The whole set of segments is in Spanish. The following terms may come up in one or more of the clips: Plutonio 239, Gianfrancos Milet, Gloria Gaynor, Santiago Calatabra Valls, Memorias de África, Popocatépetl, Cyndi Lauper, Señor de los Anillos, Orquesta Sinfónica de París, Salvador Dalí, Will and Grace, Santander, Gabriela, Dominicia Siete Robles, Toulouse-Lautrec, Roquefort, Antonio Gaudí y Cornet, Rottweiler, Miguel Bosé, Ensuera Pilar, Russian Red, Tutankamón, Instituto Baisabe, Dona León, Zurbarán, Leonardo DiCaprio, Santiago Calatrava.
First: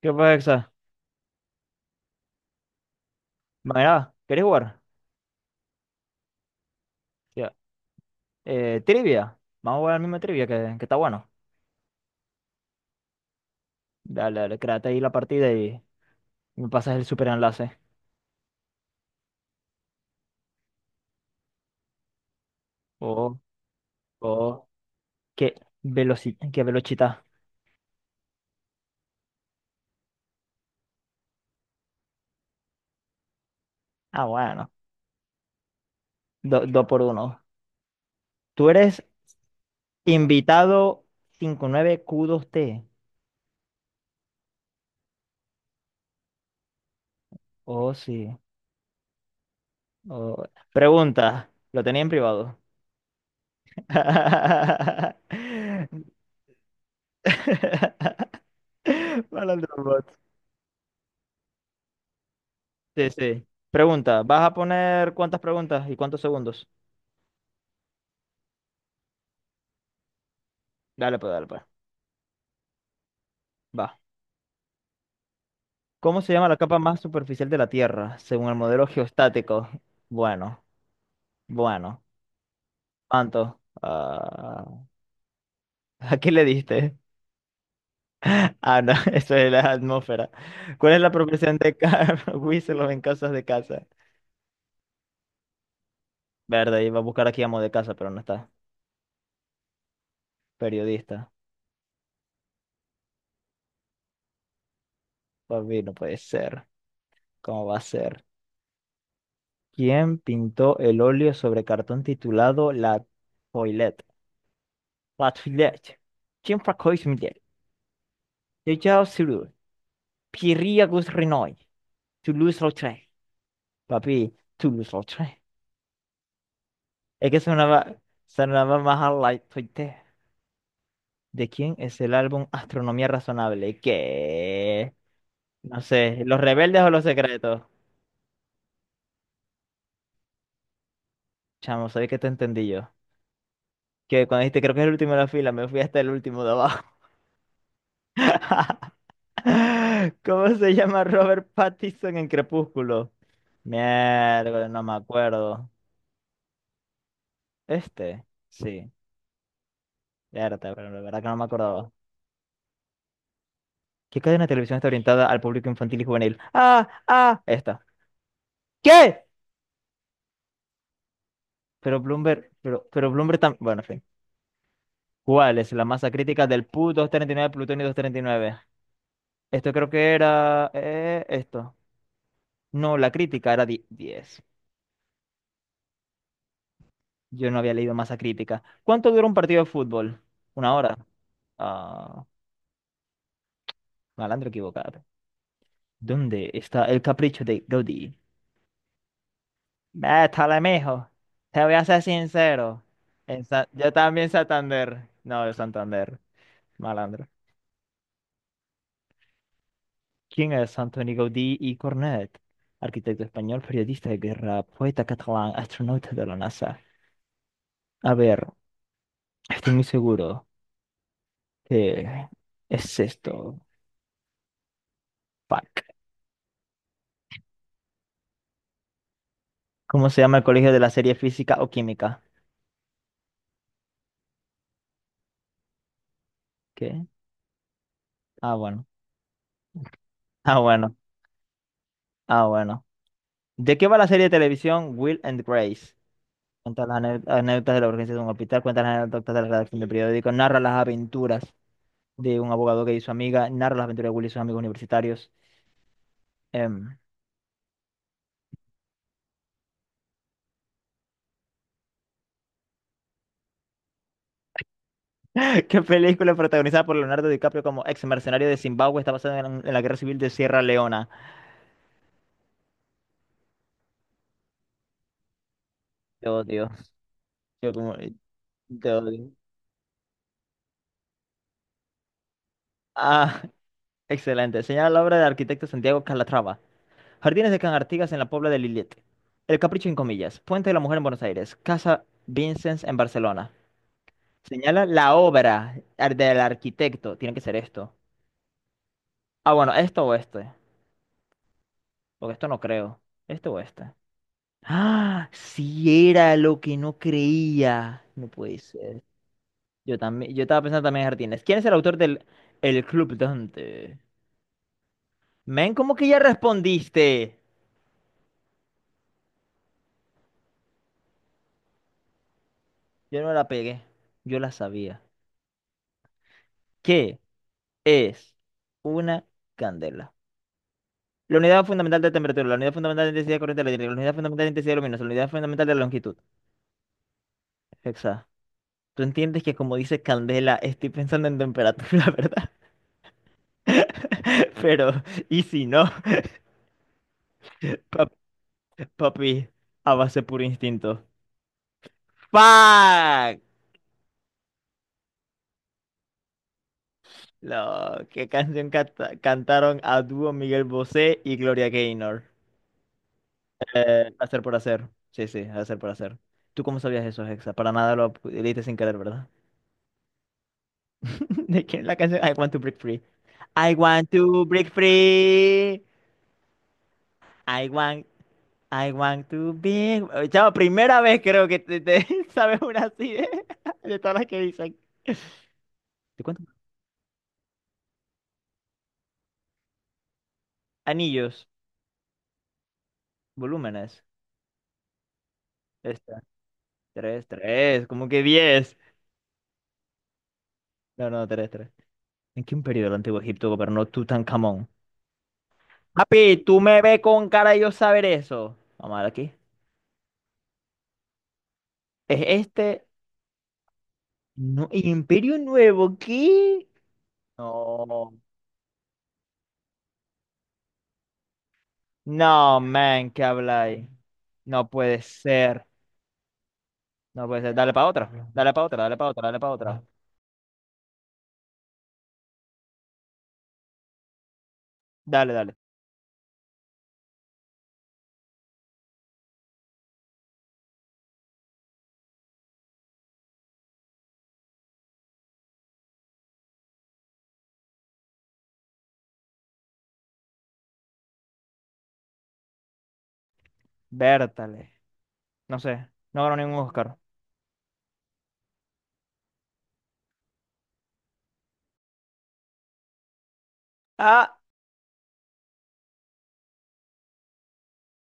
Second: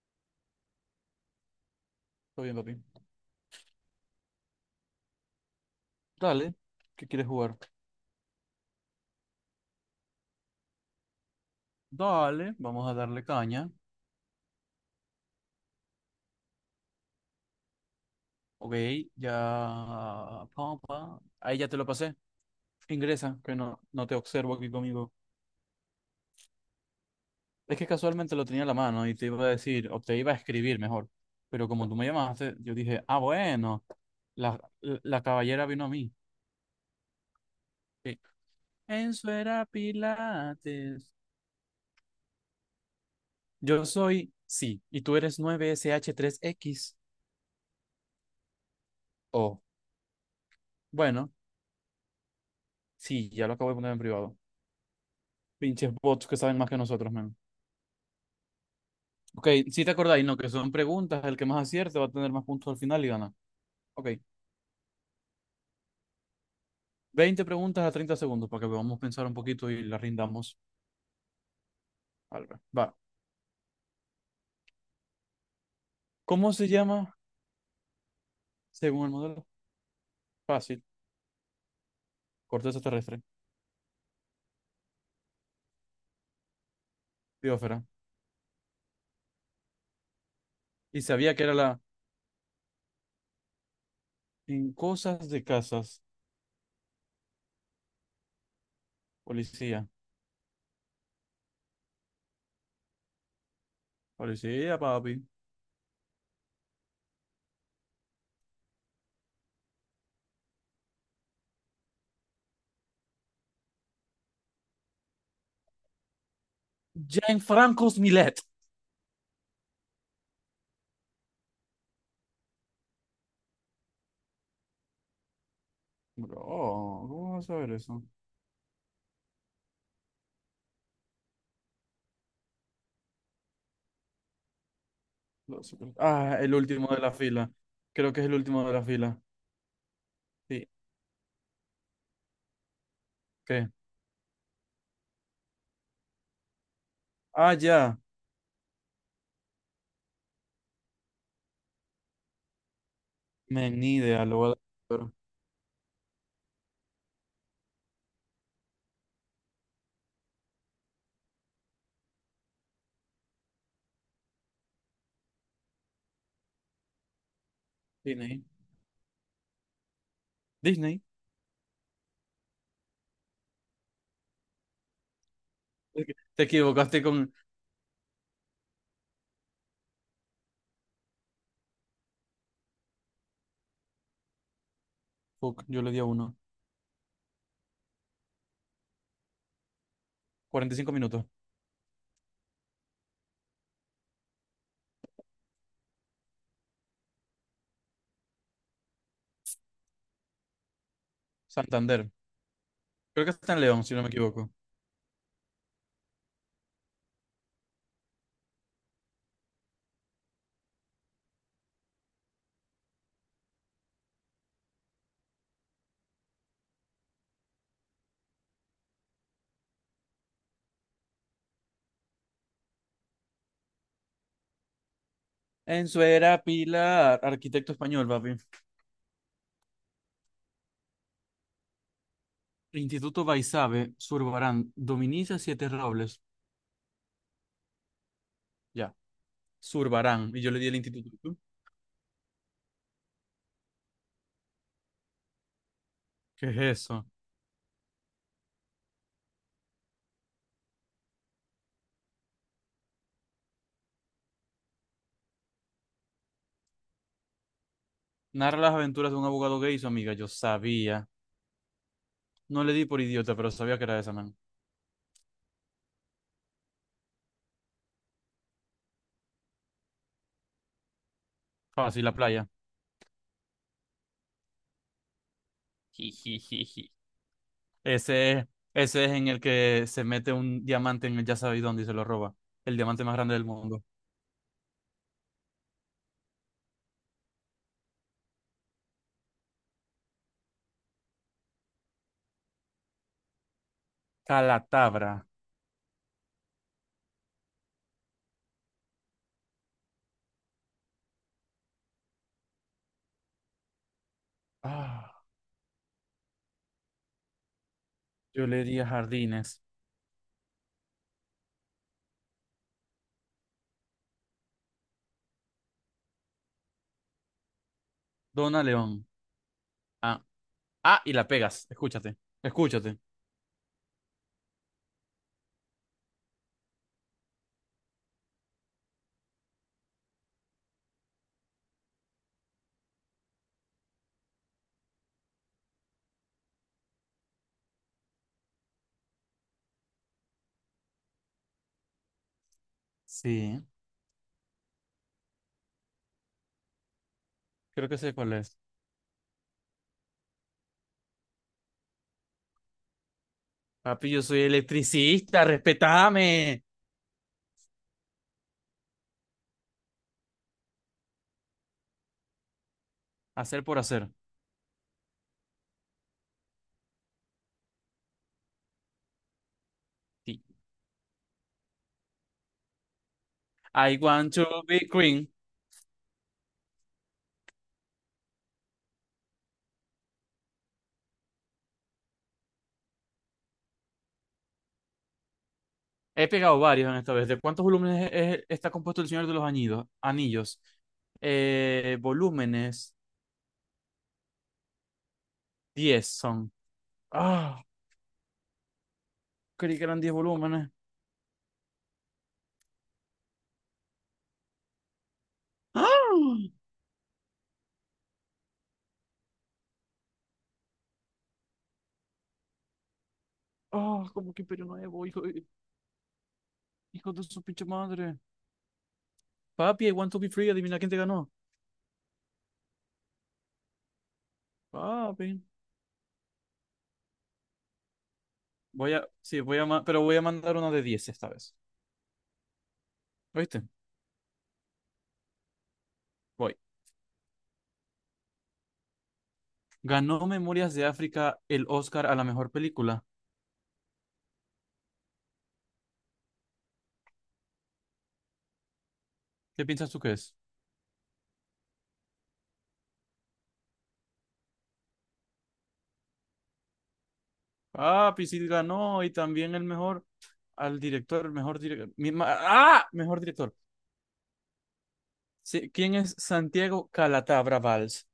¿Qué pasa? Exa? Todo bien, papi. Mira, ¿querés jugar? Dale, ¿qué quieres Ya. jugar? Trivia. Vamos a jugar la misma trivia que está bueno. Dale, vamos a darle caña. Dale, dale, créate ahí la partida y me pasas el super enlace. Ok, ya. Pa, pa. Ahí ya te lo pasé. Oh, Ingresa, que no, no te observo oh, aquí conmigo. qué velocidad, qué velocidad. Es que casualmente lo tenía en la mano y te iba a decir, o te iba a escribir mejor. Pero como tú me llamaste, yo dije, ah, bueno, Ah, la, bueno. la, la caballera vino a mí. Dos por uno. Sí. Tú eres Enzo era invitado Pilates. 59 q dos t. Yo soy, sí, y tú eres 9 sh tres x. Oh, sí. Oh, Oh. bueno, Pregunta. Lo tenía en privado. sí, ya lo acabo de poner en privado. Pinches bots que saben más que nosotros, man. Ok, Malandro si te bot. acordáis, ¿no? Que son preguntas, el que más acierte va a tener más puntos al final y Sí, gana. sí. Ok, Pregunta, ¿vas a poner cuántas preguntas y cuántos segundos? 20 preguntas a 30 segundos para que podamos pensar un poquito y la rindamos. Dale, pues, dale, pues. Al ver. Va. Va. ¿Cómo se llama ¿Cómo la se capa más llama, superficial de la Tierra, según el modelo según el modelo? geostático? Bueno, Fácil, bueno. corteza terrestre, ¿Cuánto? Ah, ¿a qué le diste? biosfera. Ah, no, eso es la atmósfera. ¿Cuál es Y la sabía que era proporción de la Carl en casas de casa? en cosas de casas, Verde, iba a buscar aquí amo de casa, pero no está. policía. Periodista. Policía, papi. Papi, no puede ser. ¿Cómo va a ser? ¿Quién pintó el óleo sobre cartón titulado La Toilette? Латвилять. Чем покой земле? Gianfrancos Milet. Летел сюда. Пирия гус реной. Тулуз-Лаутрек. Papi, Toulouse-Lautrec. Bro, Es ¿cómo que vas a saber sonaba, eso? sonaba más a Light Toite. ¿De quién es el álbum Astronomía Razonable? ¿Qué? No sé, Ah, ¿Los el Rebeldes último o de Los la fila. Secretos? Creo que es el último de la fila. Sí, Chamo, ¿sabes qué te entendí yo? ¿qué? Que cuando dijiste creo que es el último de la fila, me fui hasta el último de abajo. Ah, ya. ¿Cómo se llama Robert Pattinson en Crepúsculo? Men, ni idea, lo voy a Mierda, no me dar. acuerdo. Este, sí. Verdad, pero la verdad que no me acordaba. ¿Qué cadena de televisión está orientada al público infantil y juvenil? Ah, ah, esta. Disney. ¿Qué? Disney. Pero Bloomberg, pero Bloomberg también. Bueno, en fin. ¿Cuál es la Es masa que te crítica del equivocaste con. PU-239, Plutonio 239? Esto creo que era, esto. No, la crítica era 10. Fuck, yo le di a uno. Yo no había leído masa crítica. ¿Cuánto dura un partido de fútbol? ¿Una 45 hora? minutos. Ah, malandro equivocado. ¿Dónde está el capricho de Gaudí? Métale, mijo. Te voy a ser Santander. sincero. Creo que En está en Sa- León, yo si no me también equivoco. Santander. No, de Santander. Malandro. ¿Quién es Antonio Gaudí y Cornet? Arquitecto español, periodista de guerra, poeta catalán, astronauta de la NASA. A ver, estoy muy seguro que es esto. Fuck. Ensuera Pilar, arquitecto español, papi. ¿Cómo se llama el colegio de la serie física o química? Instituto Baisabe, Zurbarán. Dominicia Siete Robles. ¿Qué? Ah, bueno. Ya. Zurbarán. Y yo le Ah, di el bueno. instituto. ¿Tú? Ah, bueno. ¿De qué va la serie de televisión Will and Grace? ¿Qué es Cuenta las eso? Anécdotas de la urgencia de un hospital, cuenta las anécdotas de la redacción del periódico, narra las aventuras de un abogado que y su amiga, narra las aventuras de Will y sus amigos universitarios. Em, Narra las aventuras de un abogado gay y su amiga. Yo sabía. No le di por idiota, pero sabía que era esa, man. ¿Qué película protagonizada por Leonardo DiCaprio como ex mercenario de Zimbabue está basada en la guerra civil de Sierra Leona? Fácil, la playa. Te odio. Jijijiji. Yo como, Ese, te ese es en odio. el que se mete un diamante en el ya sabéis dónde y se lo roba. El diamante más grande Ah, del mundo. excelente. Señala la obra del arquitecto Santiago Calatrava. Jardines de Can Artigas en la Puebla de Lillet. El Capricho en comillas. Puente de la Mujer en Buenos Aires. Casa Vincennes en Barcelona. Señala la Calatabra. obra del arquitecto. Tiene que ser esto. Ah, bueno, esto o este. Porque esto no creo. Este o este. Ah, Ah, sí era lo que no creía. No yo puede le diría ser. jardines. Yo también, yo estaba pensando también en jardines. ¿Quién es el autor del El Club Dante? Men, ¿cómo que ya respondiste? Dona León. Ah, ah, y la pegas. Escúchate. Escúchate. Yo no la pegué. Yo la sabía. ¿Qué es una candela? La unidad fundamental de temperatura, la unidad fundamental de intensidad de corriente eléctrica, la unidad fundamental de intensidad luminosa, la unidad fundamental de longitud. Hexágono. Tú entiendes que como dice Candela, estoy pensando en temperatura, ¿verdad? Sí, Pero, ¿y si no? creo que sé Pap- cuál es. Papi, a base puro instinto. ¡Fuck! Papi, yo soy electricista, respetame. ¿Qué canción cantaron a dúo Miguel Bosé y Gloria Gaynor? Hacer por hacer. Hacer por hacer. Sí, sí, hacer por hacer. ¿Tú cómo sabías eso, Hexa? Para nada lo leíste sin querer, ¿verdad? Sí. ¿De quién es la canción? I want to break free. I I want want to to break be queen. free. I want I want to be. Chavo, primera vez creo que te sabes una así de, de todas las que dicen. ¿De He cuántos pegado varios en esta vez. ¿De cuántos volúmenes está compuesto el Señor de los Anillos? anillos? Anillos. Volúmenes Volúmenes. 10 Esta. son. Tres, Ah, tres, como que 10. creí que eran 10 volúmenes. No, no, tres, tres. ¿En qué imperio del Antiguo Egipto gobernó Tutankamón? ¡Ah! Papi, tú me ves con cara de yo saber eso. Vamos a ver aquí. ¿Es este? Ah, como que Imperio No, Nuevo, hijo, ¿Imperio Nuevo? ¿Qué? hijo de su pinche No. madre. Papi, I want to be free, adivina quién te ganó. No, man, ¿qué habláis? No puede Papi. ser. No puede ser. Dale para otra. Dale para otra, dale para otra, dale Sí, para otra. Pero voy a mandar una de 10 esta vez. ¿Oíste? Dale, dale. Voy. Ganó Memorias de África el Oscar a la mejor película. ¿Qué piensas tú que es? Bértale. No sé. No ganó ningún Oscar. Papi, sí ganó y también el mejor, al director, el mejor director. ¡Ah! Mejor director. Ah, Sí, ¿quién es Santiago Calatabra Valls?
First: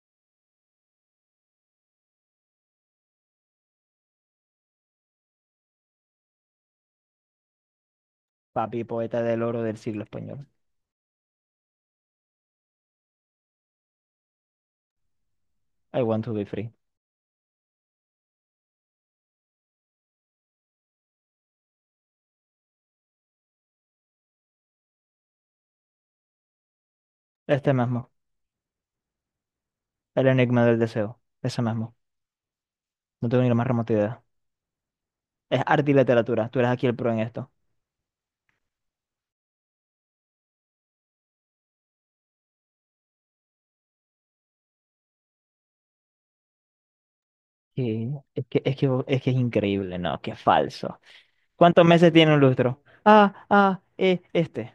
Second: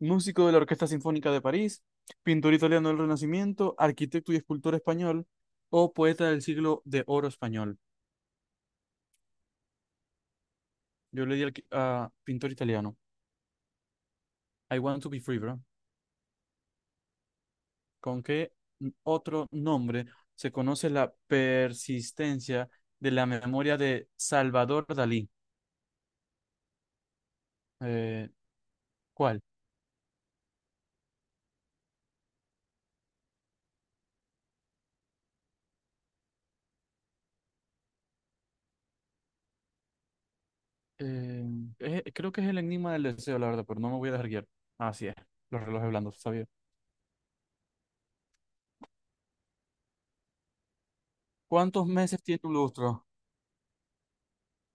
Músico de la Orquesta Sinfónica de París, pintor italiano del Renacimiento, arquitecto y escultor español, o poeta del siglo de oro español. papi, poeta del oro del siglo español. Yo le di al a pintor italiano. I want to be free, bro. I want to be free. ¿Con qué otro nombre se conoce la persistencia de la memoria de Salvador Dalí? Este mismo. Eh, ¿Cuál? El enigma del deseo. Ese mismo. No tengo ni la más remota idea. Es arte y literatura. Tú eres aquí el pro en esto. Eh, Creo que es el enigma del deseo, la verdad, pero no me voy a dejar guiar. Así es, los relojes blandos, sabía. Sí, es que es increíble, ¿no? Qué falso. ¿Cuántos ¿Cuántos meses meses tiene un tiene un lustro? lustro? Ah, ah, este.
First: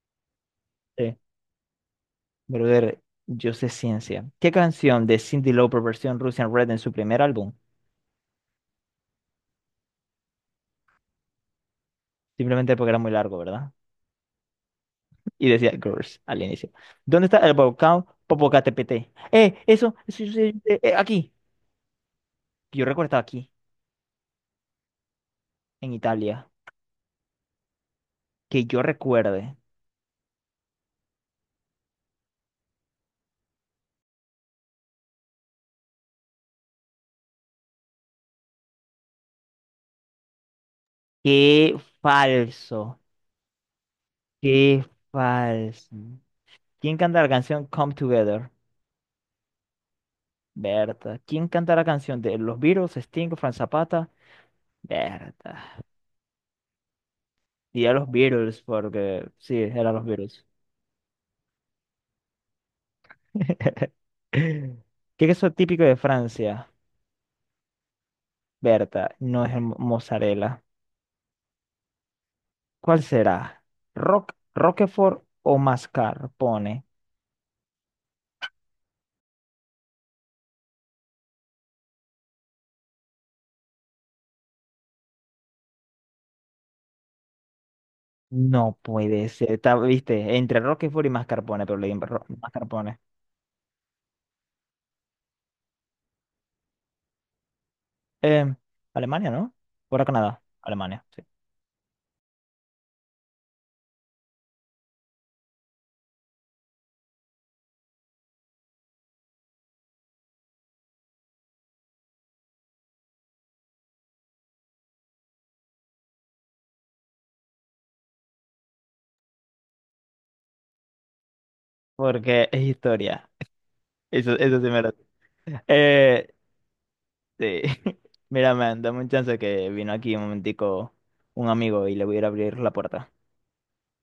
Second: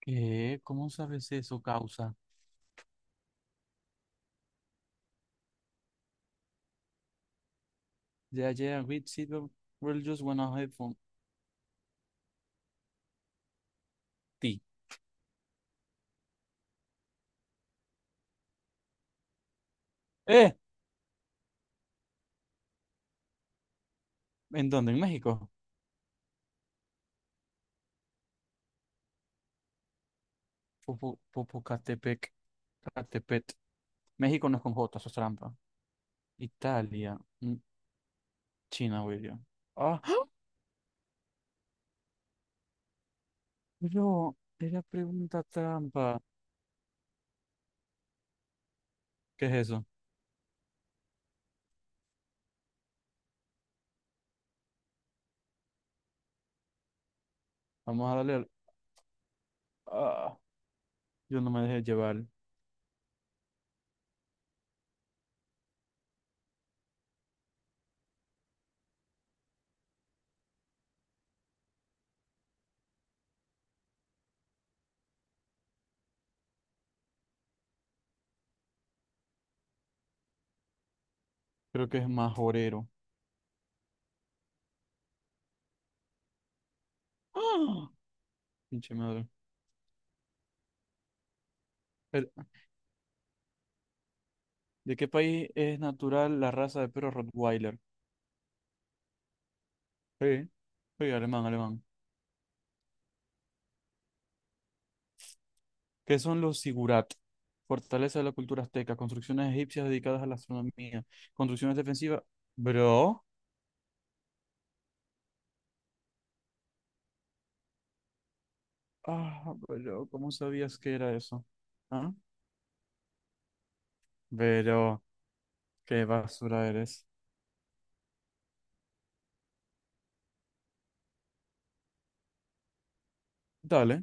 ¿Qué? ¿Cómo Eh, sabes eso, causa? brother, yo sé ciencia. ¿Qué canción de Cyndi Lauper versión Russian Red en su primer álbum? Yeah, yeah, we see the we'll just wanna have fun. Simplemente porque era muy largo, ¿verdad? Ti. Y decía girls al inicio. ¿Dónde está el volcán Popocatépetl? Eso, eso, yo Eh, aquí. Yo recuerdo estaba aquí, ¿En dónde? En México. en Italia. Que yo recuerde. Popocatepec, Catepet. México no es con J, eso es trampa. Italia, China, William. Ah, ¡ah! Qué falso. Pero era Qué pregunta falso. trampa. ¿Quién canta la canción Come Together? ¿Qué es eso? Berta. ¿Quién canta la canción de los Beatles, Sting, Frank Zapata? Berta. Y a los Vamos a darle al. Beatles, porque sí, eran los Ah, Beatles. yo no me dejé llevar. ¿Qué es eso típico de Francia? Berta, no es el mozzarella. ¿Cuál será? ¿Rock, Roquefort o mascarpone? Creo que es majorero. Ah, No pinche madre. puede ser. Está, viste, entre Roquefort y mascarpone, pero le di El- mascarpone. ¿De qué país es natural la raza de perro Rottweiler? Em, Alemania, ¿no? ¿Fuera Canadá? Sí, Alemania, sí, sí. alemán, alemán. ¿Qué son los sigurat? Fortaleza de la cultura azteca, construcciones egipcias dedicadas a la astronomía, construcciones defensivas. Bro, ah, bro, ¿cómo sabías que era eso? ¿Ah? Porque es historia. Eso sí me lo... Pero, qué Eh, basura eres. sí. Mira, man, dame un chance que vino aquí un momentico un amigo y le voy a ir a abrir la puerta. Dale.